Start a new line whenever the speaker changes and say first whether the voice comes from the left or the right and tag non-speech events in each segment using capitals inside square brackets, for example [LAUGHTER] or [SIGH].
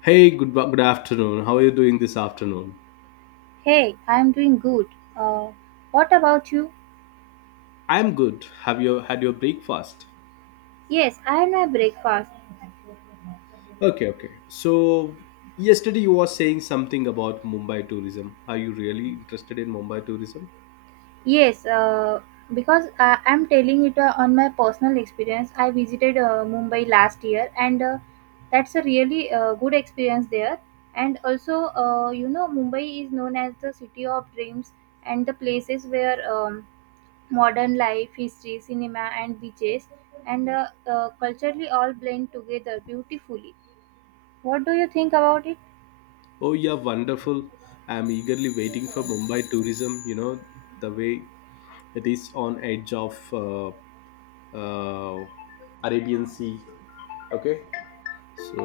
left: Hey, good afternoon. How are you doing this afternoon?
right: Hey, I'm doing good. Uh, what about you?
left: I'm good. Have you had your breakfast?
right: Yes, I had my breakfast.
left: Okay, okay. So yesterday you were saying something about Mumbai tourism. Are you really interested in Mumbai tourism?
right: Yes, because I'm telling it on my personal experience. I visited Mumbai last year, and that's a really good experience there. And also, you know, Mumbai is known as the city of dreams and the places where modern life, history, cinema, and beaches and culturally all blend together beautifully. What do you think about it?
left: Oh yeah, wonderful. I'm eagerly waiting for Mumbai tourism. You know the way it is on edge of uh, Arabian Sea. Okay, so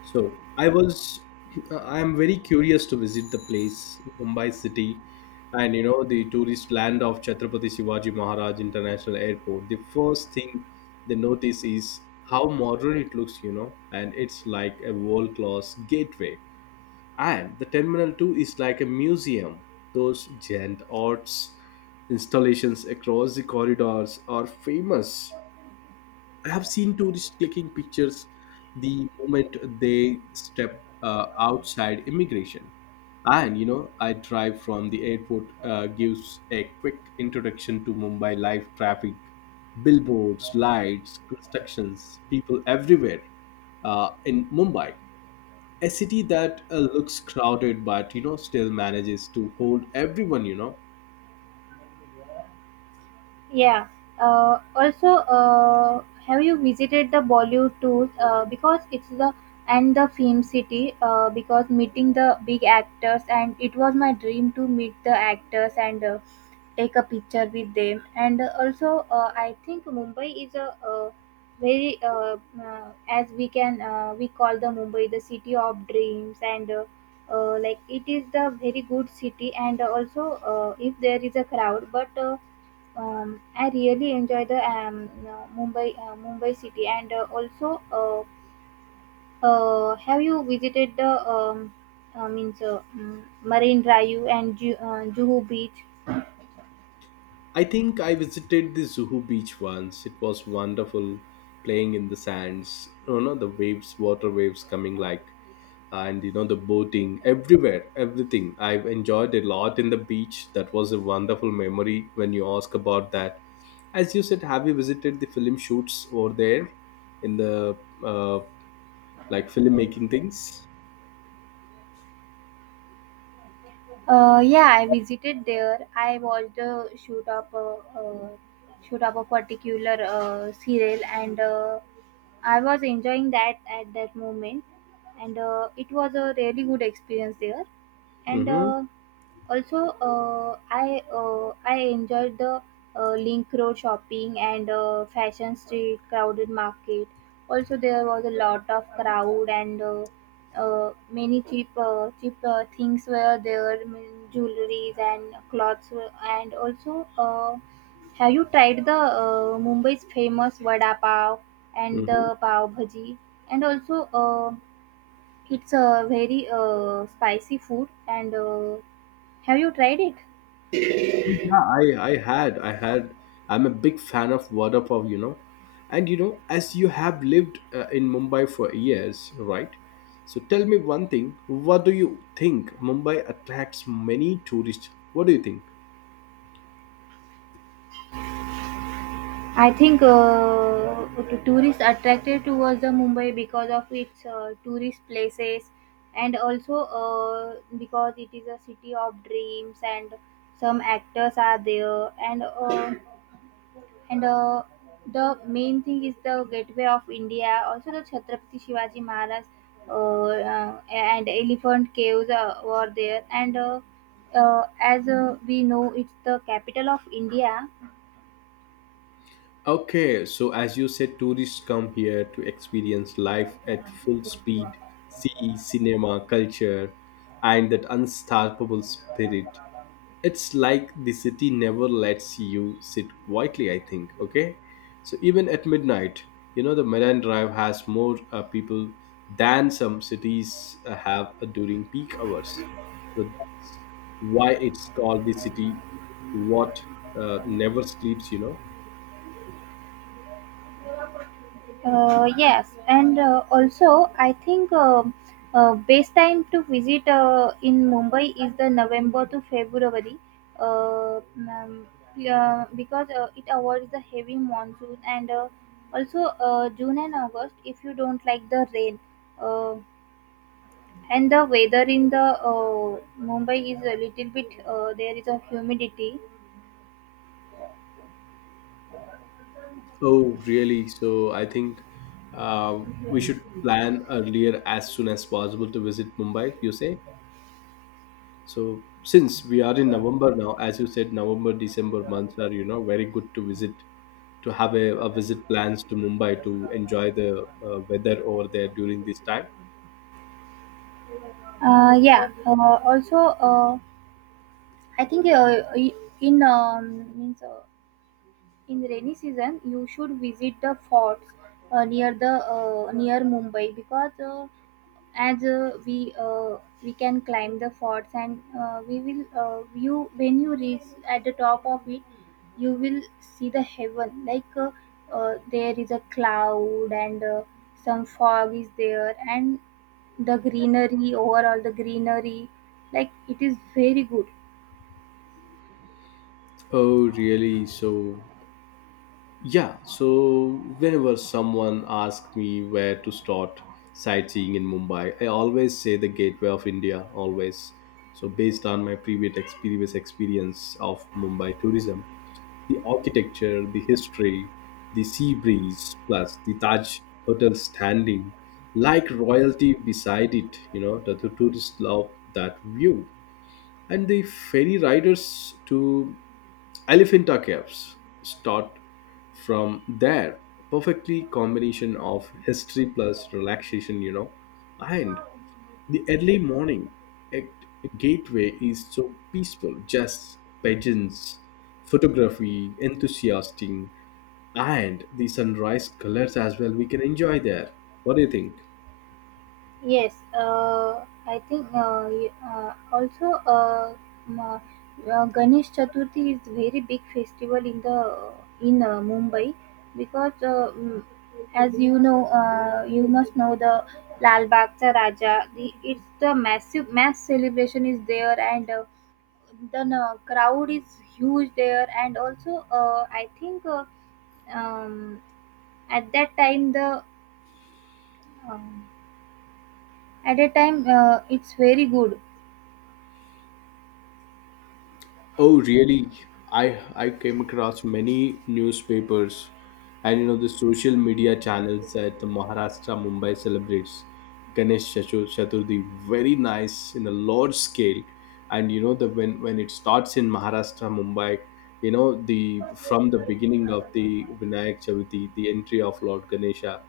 left: So I I am very curious to visit the place, Mumbai city, and you know the tourist land of Chhatrapati Shivaji Maharaj International Airport. The first thing they notice is how modern it looks, you know, and it's like a world class gateway. And the terminal two is like a museum. Those giant arts installations across the corridors are famous. I have seen tourists clicking pictures the moment they step outside immigration. And you know, I drive from the airport gives a quick introduction to Mumbai life, traffic, billboards, lights, constructions, people everywhere in Mumbai, a city that looks crowded but you know still manages to hold everyone.
right: Yeah. Also, have you visited the Bollywood tours? Because it's the and the film city. Because meeting the big actors and it was my dream to meet the actors and take a picture with them. And also, I think Mumbai is a very as we can we call the Mumbai the city of dreams, and like it is the very good city and also if there is a crowd but I really enjoy the you Mumbai Mumbai city and also have you visited the Marine Drive and Juhu Beach?
left: I think I visited the Zuhu beach once. It was wonderful playing in the sands. You know, the waves, water waves coming like, and you know, the boating everywhere, everything. I've enjoyed a lot in the beach. That was a wonderful memory when you ask about that. As you said, have you visited the film shoots over there in the uh, like filmmaking things?
right: Yeah, I visited there. I watched the shoot up a particular serial and I was enjoying that at that moment and it was a really good experience there and.
left: Mm-hmm.
right: Uh, also I enjoyed the link road shopping and fashion street crowded market also there was a lot of crowd and many cheap things were there mean, jewelries and clothes were, and also have you tried the mumbai's famous vada pav and the
left: Mm-hmm.
right: pav bhaji and also it's a very spicy food and have you tried it?
left: Yeah, I had. I'm a big fan of Vada Pav, you know. And you know, as you have lived in Mumbai for years, right? So tell me one thing. What do you think? Mumbai attracts many tourists. What do you think?
right: I think tourists attracted towards the Mumbai because of its tourist places and also because it is a city of dreams and some actors are there and the main thing is the gateway of India also the Chhatrapati Shivaji Maharaj and elephant caves were there and as we know it's the capital of India.
left: Okay, so as you said, tourists come here to experience life at full speed, see cinema, culture, and that unstoppable spirit. It's like the city never lets you sit quietly, I think. Okay, so even at midnight, you know, the Marine drive has more people than some cities have during peak hours. So that's why it's called the city what never sleeps, you know.
right: Yes, and also I think best time to visit in Mumbai is the November to February, uh, um, because it avoids the heavy monsoon and also June and August if you don't like the rain. Uh, and the weather in the Mumbai is a little bit there is a humidity.
left: Oh really? So I think uh, we should plan earlier as soon as possible to visit Mumbai, you say. So since we are in November now, as you said, November, December months are, you know, very good to visit, to have a visit plans to Mumbai to enjoy the weather over there during this time.
right: Yeah. Also, I think in means. In rainy season, you should visit the forts near the near Mumbai because as we can climb the forts and we will you when you reach at the top of it, you will see the heaven like there is a cloud and some fog is there and the greenery overall the greenery like it is very good.
left: Oh, really? So, yeah. So, whenever someone asks me where to start sightseeing in Mumbai, I always say the Gateway of India, always. So, based on my previous experience of Mumbai tourism, the architecture, the history, the sea breeze, plus the Taj Hotel standing like royalty beside it. You know, the tourists love that view. And the ferry riders to Elephanta Caves start from there. Perfectly combination of history plus relaxation, you know. And the early morning at Gateway is so peaceful, just pigeons, photography, enthusiastic, and the sunrise colors as well. We can enjoy there. What do you think?
right: Yes, I think also m- Ganesh Chaturthi is very big festival in the in Mumbai because as you know you must know the Lal Bagh Raja, the, it's the massive mass celebration is there and the crowd is huge there and also I think um, at that time the um, at that time it's very good.
left: Oh, really? I I came across many newspapers and you know the social media channels that the Maharashtra Mumbai celebrates Chaturthi very nice in a large scale. And you know the when it starts in Maharashtra Mumbai, you know the from the beginning of the Vinayak Chavithi, the entry of Lord Ganesha,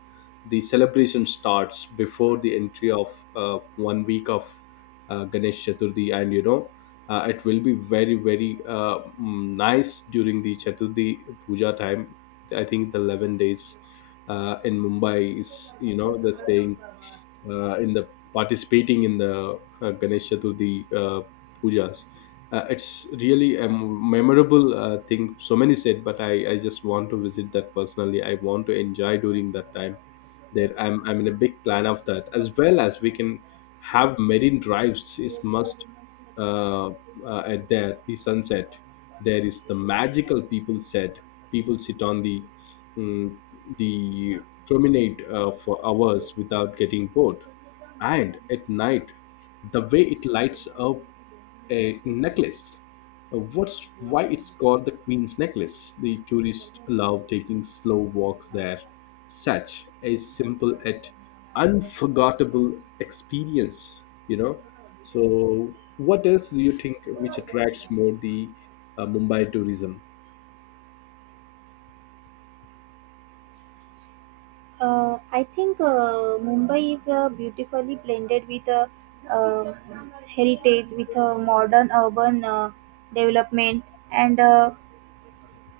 left: the celebration starts before the entry of one week of Ganesh Chaturthi, and you know it will be very nice during the Chaturthi puja time. I think the 11 days in Mumbai is you know the staying in the participating in the Ganesh Chaturthi pujas. It's really a memorable thing. So many said, but I just want to visit that personally. I want to enjoy during that time. There, I'm in a big plan of that as well as we can have marine drives is must uh, at there the sunset. There is the magical people said. People sit on the mm, the promenade for hours without getting bored. And at night, the way it lights up a necklace. What's why it's called the Queen's Necklace. The tourists love taking slow walks there. Such a simple yet unforgettable experience, you know. So, what else do you think which attracts more the Mumbai tourism?
right: I think Mumbai is beautifully blended with a heritage, with a modern urban development, and uh,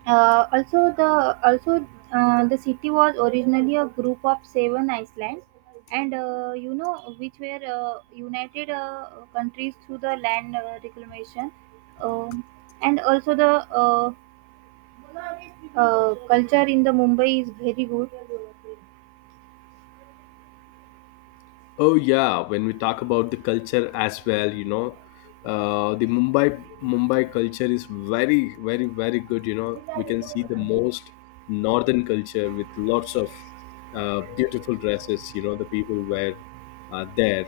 right: uh, also the city was originally a group of 7 islands, and you know which were united countries through the land reclamation, um, and also the culture in the Mumbai is very good.
left: Oh yeah, when we talk about the culture as well, you know, the Mumbai culture is very good. You know, we can see the most northern culture with lots of beautiful dresses. You know, the people wear there,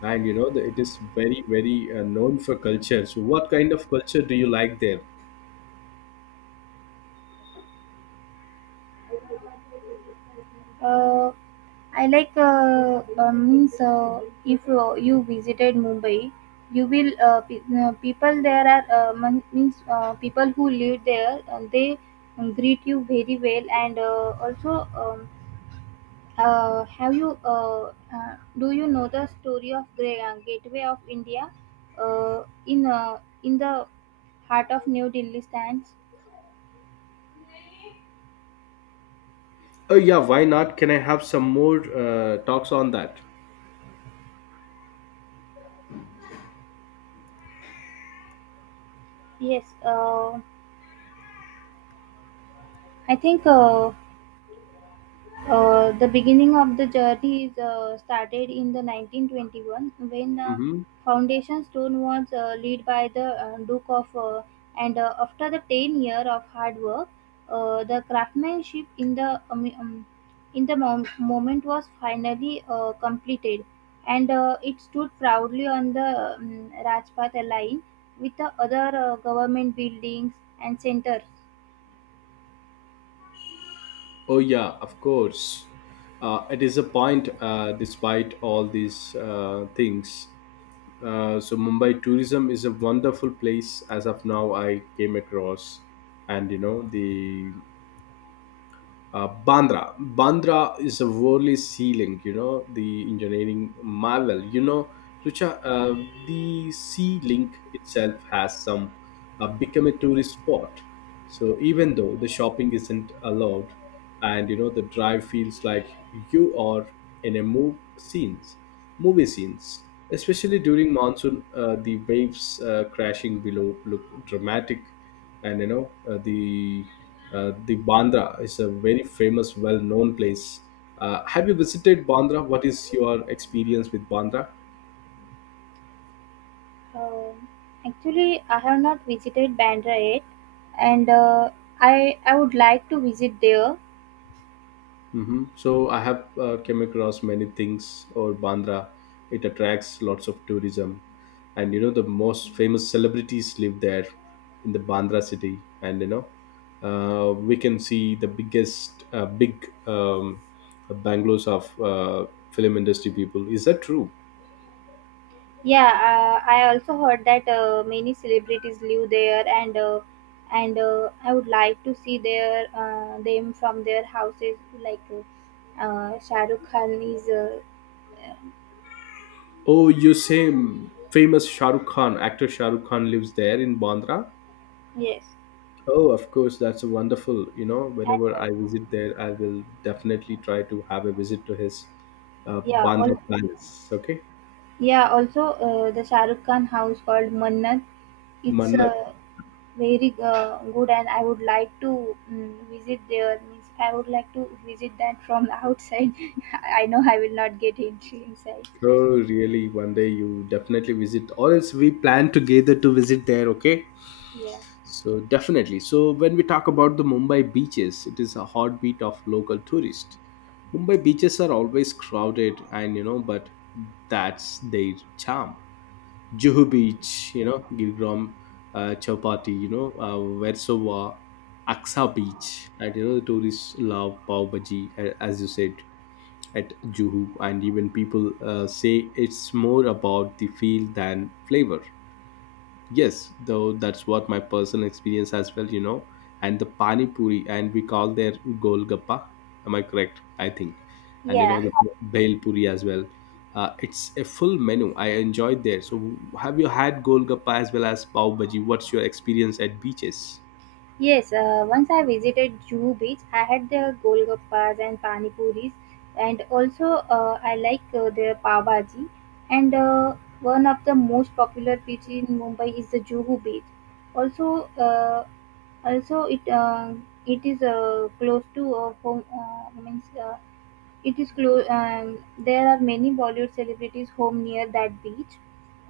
left: and you know the, it is very very known for culture. So, what kind of culture do you like there?
right: Uh, I like means if you, you visited Mumbai, you will people there are mon- means people who live there they greet you very well and also have you do you know the story of Gateway of India in the heart of New Delhi stands?
left: Oh yeah, why not? Can I have some more talks on that?
right: Yes, I think. The beginning of the journey is, started in the 1921 when
left: Mm-hmm.
right: foundation stone was laid by the Duke of, and after the 10 year of hard work the craftsmanship in the moment was finally completed and it stood proudly on the Rajpath line with the other government buildings and centers.
left: Oh yeah, of course. It is a point, despite all these things. So Mumbai tourism is a wonderful place as of now. I came across, and you know the Bandra. Bandra is a worldly sea link, you know, the engineering marvel. You know, Rucha, uh, the sea link itself has some become a tourist spot. So even though the shopping isn't allowed, and you know the drive feels like you are in a movie scenes. Especially during monsoon, the waves crashing below look dramatic, and you know the Bandra is a very famous, well-known place. Have you visited Bandra? What is your experience with Bandra?
right: Um, actually, I have not visited Bandra yet, and I would like to visit there.
left: Hmm. So I have came across many things or Bandra. It attracts lots of tourism, and you know the most famous celebrities live there in the Bandra city, and you know we can see the biggest big bangalows of film industry people. Is that true?
right: Yeah, I also heard that many celebrities live there, and I would like to see their them from their houses. Like Shah Rukh Khan is uh,
left: Oh, you same famous Shah Rukh Khan actor Shah Rukh Khan lives there in Bandra.
right: yes,
left: Oh, of course, that's wonderful. You know,
right: and
left: whenever
right: uh,
left: I visit there, I will definitely try to have a visit to his
right: yeah,
left: Bandra
right: all
left: Palace. Okay,
right: yeah. Also, the Shah Rukh Khan house called Mannat. It's
left: Mannat.
right: very good and I would like to visit there means I would like to visit that from the outside. [LAUGHS] I know I will not get entry inside.
left: Oh, really? One day you definitely visit, or else we plan together to visit there. Okay.
right: Yeah.
left: So definitely. So when we talk about the Mumbai beaches, it is a heartbeat of local tourists. Mumbai beaches are always crowded, and you know, but that's their charm. Juhu Beach, you know, Gilgram, Chowpatty, Versova, Aksa Beach, and you know, the tourists love pav bhaji, as you said at Juhu, and even people say it's more about the feel than flavor. Yes, though that's what my personal experience as well, you know. And the pani puri, and we call their golgappa. Am I correct? I think. And you know
right: yeah
left: the bhel puri as well. It's a full menu. I enjoyed there. So have you had golgappa as well as pav bhaji? What's your experience at beaches?
right: yes, once I visited juhu beach I had the golgappas and pani puris and also I like the pav bhaji and one of the most popular beach in mumbai is the juhu beach. Also uh, also it is close to home means it is close. There are many Bollywood celebrities home near that beach,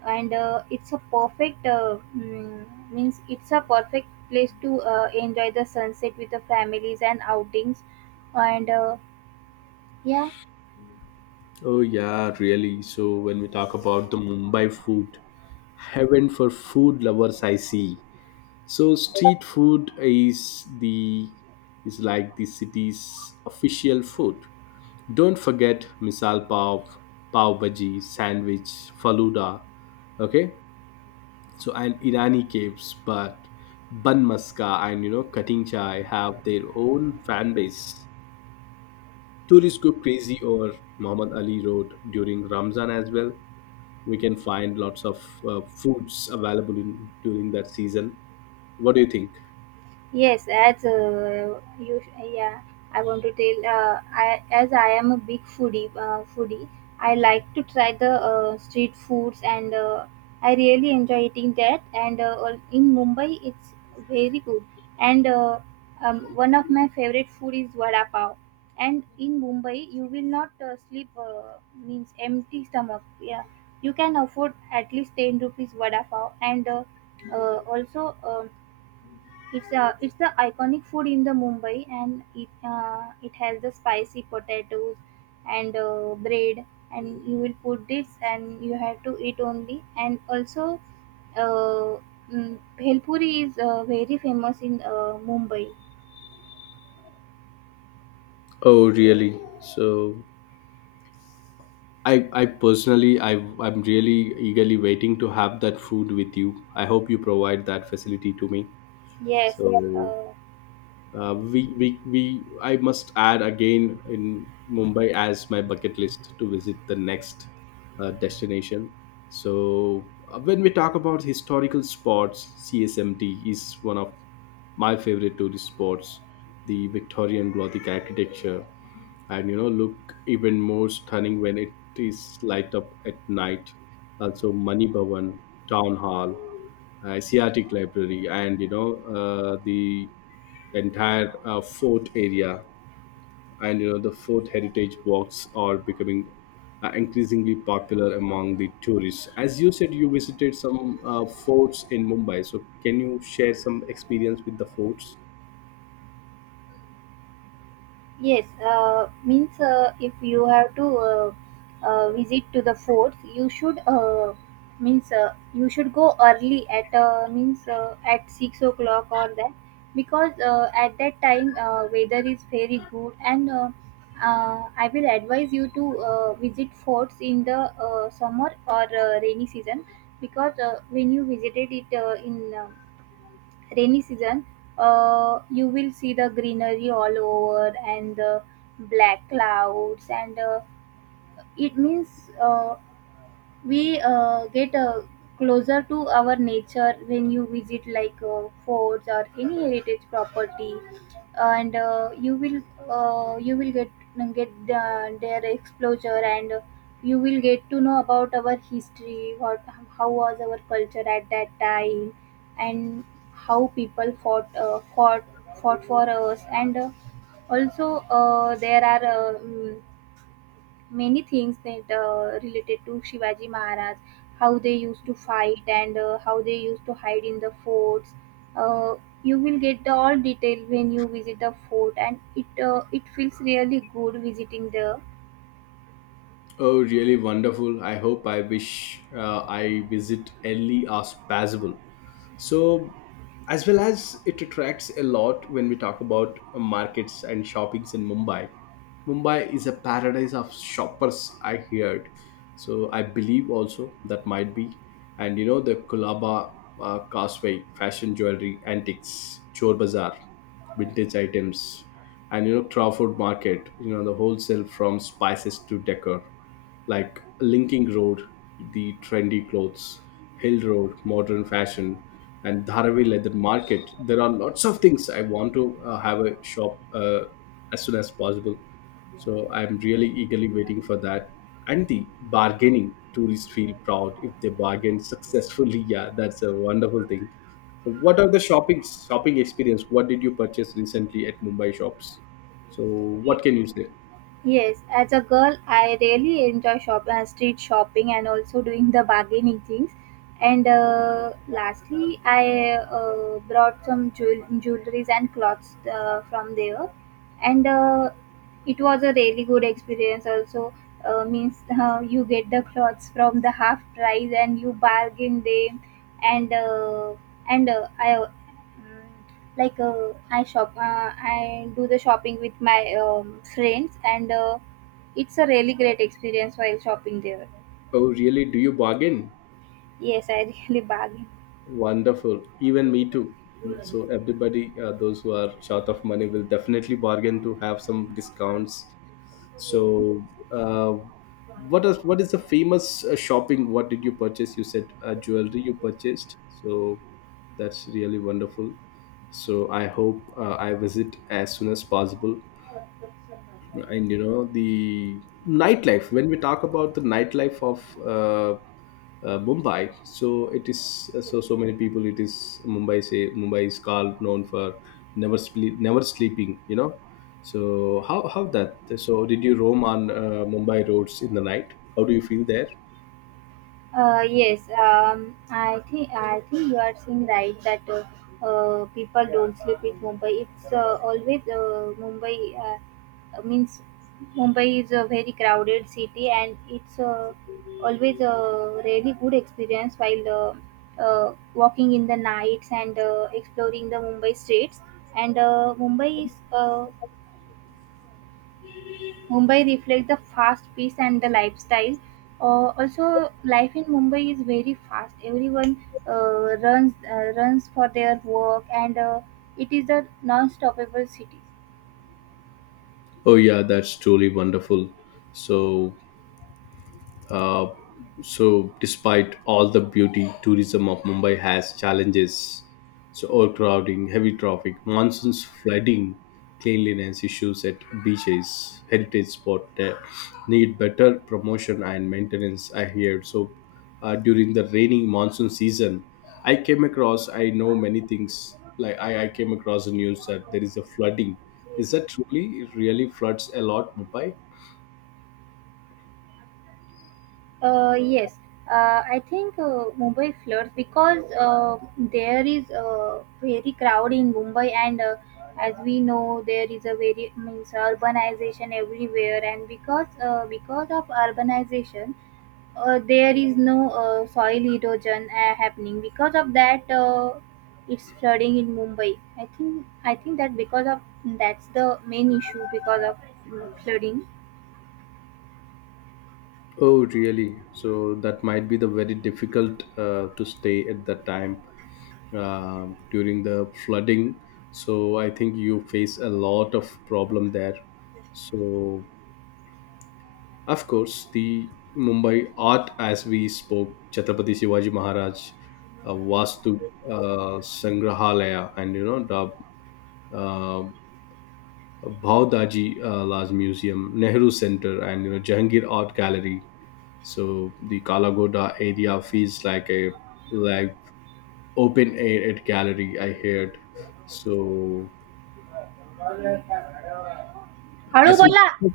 right: and it's a perfect mm, means it's a perfect place to enjoy the sunset with the families and outings, and yeah.
left: Oh yeah, really. So when we talk about the Mumbai food, heaven for food lovers, I see. So street food is the is like the city's official food. Don't forget misal pav, pav bhaji, sandwich, faluda. Okay, so and Irani caves, but bun maska and you know cutting chai have their own fan base. Tourists go crazy over Muhammad Ali Road during Ramzan as well. We can find lots of foods available in during that season. What do you think?
right: Yes, yeah, I want to tell. I as I am a foodie, I like to try the street foods, and I really enjoy eating that. And in Mumbai, it's very good. And one of my favorite food is vada pav. And in Mumbai, you will not sleep means empty stomach. Yeah, you can afford at least 10 rupees vada pav, and also. It's a it's the iconic food in the Mumbai, and it has the spicy potatoes and bread, and you will put this, and you have to eat only. And also, uh, bhel puri is very famous in Mumbai.
left: Oh, really? So I, I personally I, I'm really eagerly waiting to have that food with you. I hope you provide that facility to me.
right: Yes.
left: So
right: Uh,
left: I must add again in Mumbai as my bucket list to visit the next destination. So when we talk about historical spots, CSMT is one of my favorite tourist spots. The Victorian Gothic architecture, and you know look even more stunning when it is light up at night. Also mani bhavan, town hall, Asiatic Library, and you know the entire fort area, and you know the fort heritage walks are becoming increasingly popular among the tourists. As you said, you visited some forts in Mumbai, so can you share some experience with the forts?
right: yes, means if you have to visit to the forts, you should means you should go early at means at 6 o'clock or that because at that time weather is very good and I will advise you to visit forts in the summer or rainy season because when you visited it in rainy season, you will see the greenery all over and the black clouds, and it means uh, we get closer to our nature when you visit like forts or any heritage property and you will get the, their exposure and you will get to know about our history what how was our culture at that time and how people fought for us and also there are many things that related to Shivaji Maharaj, how they used to fight and how they used to hide in the forts. Uh, you will get the all detail when you visit the fort, and it feels really good visiting there.
left: Oh, really wonderful! I hope I wish I visit early as possible. So as well as it attracts a lot when we talk about markets and shoppings in Mumbai. Mumbai is a paradise of shoppers, I heard. So I believe also that might be, and you know the Kolaba causeway, fashion jewelry antiques, chor bazaar, vintage items, and you know Crawford market, you know the wholesale from spices to decor, like Linking Road, the trendy clothes, Hill Road, modern fashion, and Dharavi leather market. There are lots of things I want to have a shop as soon as possible. So I'm really eagerly waiting for that. And the bargaining, tourists feel proud if they bargain successfully. [LAUGHS] Yeah, that's a wonderful thing. So what are the shopping experience? What did you purchase recently at Mumbai shops? So what can you say?
right: Yes, as a girl, I really enjoy shop street shopping and also doing the bargaining things. And lastly, I brought some jewelries and clothes from there, and it was a really good experience. Also, means you get the clothes from the half price and you bargain them, and uh, and mm, like I do the shopping with my friends and it's a really great experience while shopping there.
left: Oh, really? Do you bargain?
right: Yes, I [LAUGHS] really bargain.
left: Wonderful. Even me too. So everybody, those who are short of money, will definitely bargain to have some discounts. So, uh, what is the famous shopping? What did you purchase? You said jewelry you purchased. So that's really wonderful. So I hope I visit as soon as possible, and you know the nightlife. When we talk about the nightlife of uh, Mumbai, so it is, so many people. It is Mumbai, say Mumbai is called known for never sleep, never sleeping, you know. So how that, so did you roam on Mumbai roads in the night? How do you feel there?
right: Yes, I think you are saying right that people don't sleep with Mumbai. It's always Mumbai means Mumbai is a very crowded city, and it's always a really good experience while walking in the nights and exploring the Mumbai streets. And Mumbai is Mumbai reflects the fast pace and the lifestyle. Also, life in Mumbai is very fast. Everyone runs for their work, and it is a non-stoppable city.
left: Oh yeah, that's truly wonderful. So Uh, despite all the beauty, tourism of Mumbai has challenges. So, overcrowding, heavy traffic, monsoons, flooding, cleanliness issues at beaches, heritage spot need better promotion and maintenance. I hear so. During the rainy monsoon season, I came across. I know many things. Like I came across the news that there is a flooding. Is that truly it really floods a lot, Mumbai?
right: Yes, I think Mumbai floods because there is very crowd in Mumbai, and as we know, there is a very means urbanization everywhere, and because of urbanization, there is no soil erosion happening. Because of that, it's flooding in Mumbai. I think that because of that's the main issue because of flooding.
left: Oh, really? So that might be the very difficult to stay at that time during the flooding. So I think you face a lot of problem there. So of course the Mumbai art, as we spoke, Chhatrapati Shivaji Maharaj, Vastu Sangrahalaya, and you know the uh, Bhavdaji Laj Museum, Nehru Center, and you know Jahangir Art Gallery. So the Kalagoda area feels like open air at gallery. I heard. So
right: हळू
left: as
right: बोला.
left: we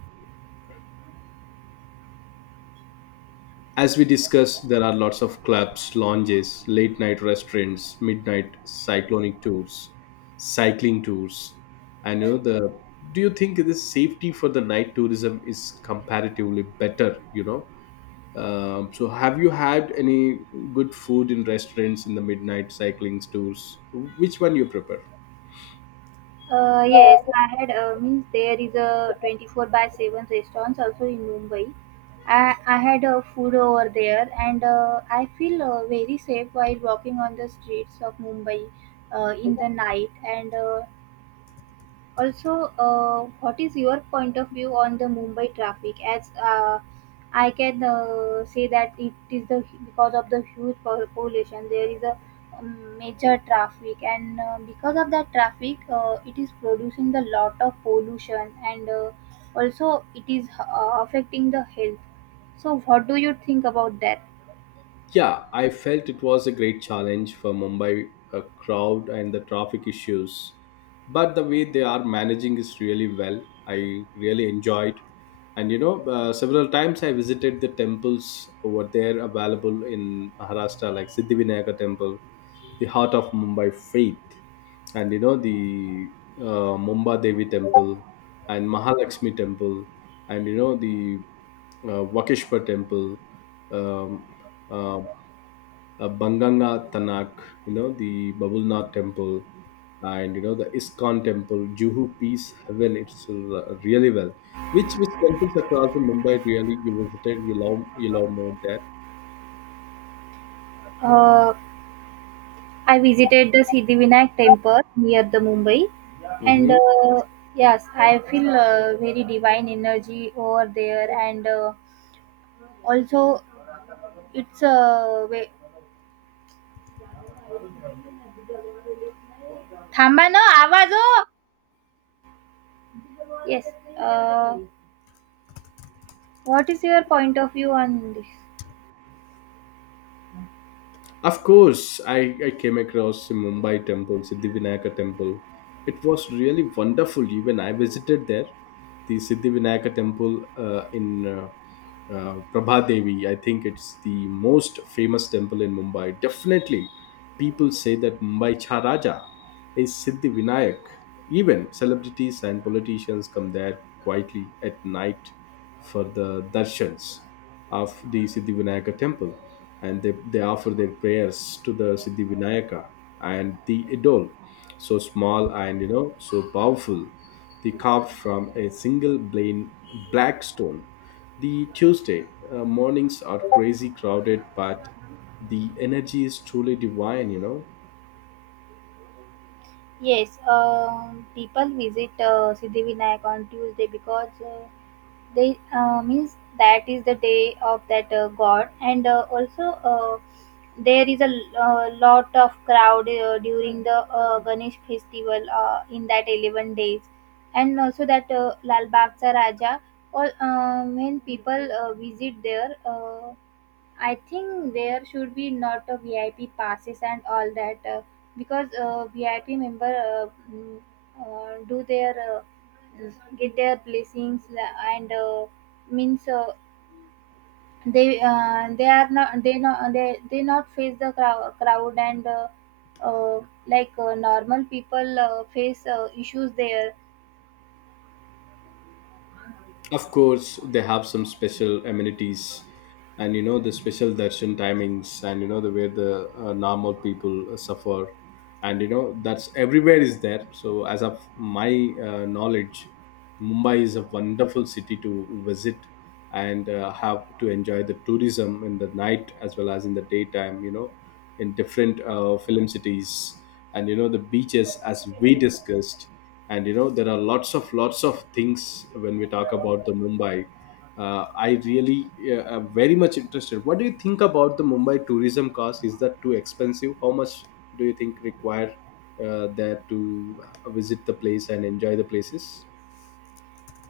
left: as we discussed, there are lots of clubs, lounges, late night restaurants, midnight cyclonic tours, cycling tours, and you know the. Do you think the safety for the night tourism is comparatively better? You know. Have you had any good food in restaurants in the midnight cycling tours? Which one you prefer?
right: Yes, I had means there is a 24/7 restaurants also in Mumbai. I had food over there and I feel very safe while walking on the streets of Mumbai in the night and also, what is your point of view on the Mumbai traffic? As I can say that it is the because of the huge population, there is a major traffic, and because of that traffic, it is producing the lot of pollution, and also it is affecting the health. So, what do you think about that?
left: Yeah, I felt it was a great challenge for Mumbai crowd and the traffic issues. But the way they are managing is really well. I really enjoyed. And you know, several times I visited the temples over there available in Maharashtra, like Siddhivinayaka temple, the heart of Mumbai faith, and you know, the Mumba Devi temple and Mahalakshmi temple, and you know, the Vakeshwar temple. Um, uh, Banganga Tanak, you know, the Babulnath temple and, you know, the Iskon temple, Juhu Peace Heaven, it's r- really well. Which temples across the Mumbai really you visited, you love more there.
right: Uh, I visited the Siddhivinayak temple near the Mumbai, and
left: Mm-hmm.
right: uh, yes, I feel very divine energy over there. And also, it's a way. Thamba no, आवाज हो. Yes. Uh, what is your point of view on this?
left: Of course, I came across the Mumbai temple, Siddhivinayaka temple. It was really wonderful. Even I visited there, the Siddhivinayaka temple in Prabha Devi. I think it's the most famous temple in Mumbai. Definitely, people say that Mumbai Charaja is Siddhivinayak. Even celebrities and politicians come there quietly at night for the darshans of the Siddhivinayaka temple, and they offer their prayers to the Siddhivinayaka and the idol. So small and you know so powerful, the carved from a single plain black stone. The Tuesday mornings are crazy crowded, but the energy is truly divine, you know.
right: Yes, people visit Siddhivinayak on Tuesday because they means that is the day of that god, and also there is a lot of crowd during the Ganesh festival in that 11 days, and also that Lal Bagh Cha Raja. All when people visit there. I think there should be not a VIP passes and all that because VIP member do their uh, get their blessings and means they are not they not they they not face the crowd, crowd and uh, like normal people face issues there.
left: Of course, they have some special amenities, and you know the special darshan timings, and you know the where the normal people suffer, and you know that's everywhere is there. So, as of my knowledge, Mumbai is a wonderful city to visit, and have to enjoy the tourism in the night as well as in the daytime, you know, in different film cities, and you know the beaches, as we discussed, and you know there are lots of things. When we talk about the Mumbai, I really am very much interested. What do you think about the Mumbai tourism cost? Is that too expensive? How much do you think require there to visit the place and enjoy the places?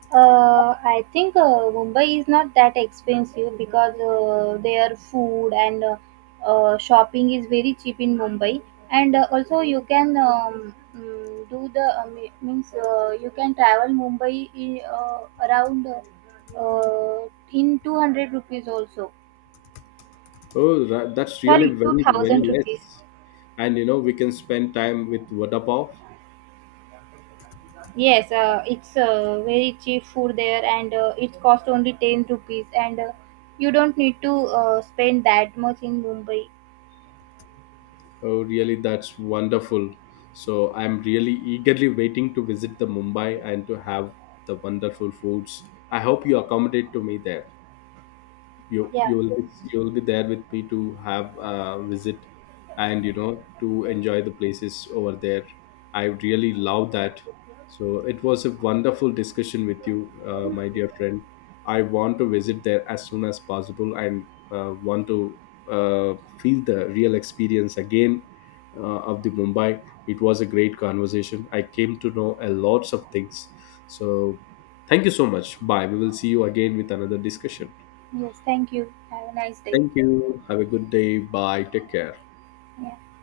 right: I think Mumbai is not that expensive because their food and shopping is very cheap in Mumbai, and also you can do the me- means you can travel Mumbai in, around in 200 rupees also.
left: Oh, ra- that's really
right: Sorry, two
left: very, very
right: thousand rupees.
left: nice. And you know, we can spend time with Vadapav.
right: Yes, it's very cheap food there, and it costs only 10 rupees, and you don't need to spend that much in Mumbai.
left: Oh, really, that's wonderful. So I'm really eagerly waiting to visit the Mumbai and to have the wonderful foods. I hope you accommodate to me there. you
right: Yeah.
left: you will be, you will be there with me to have a visit and you know to enjoy the places over there. I really love that. So it was a wonderful discussion with you, my dear friend. I want to visit there as soon as possible, and want to feel the real experience again of the Mumbai. It was a great conversation. I came to know a lots of things. So thank you so much. Bye, we will see you again with another discussion.
right: Yes. Thank you. Have a nice day.
left: Thank you. Have a good day. Bye. Take care.
right: Yeah.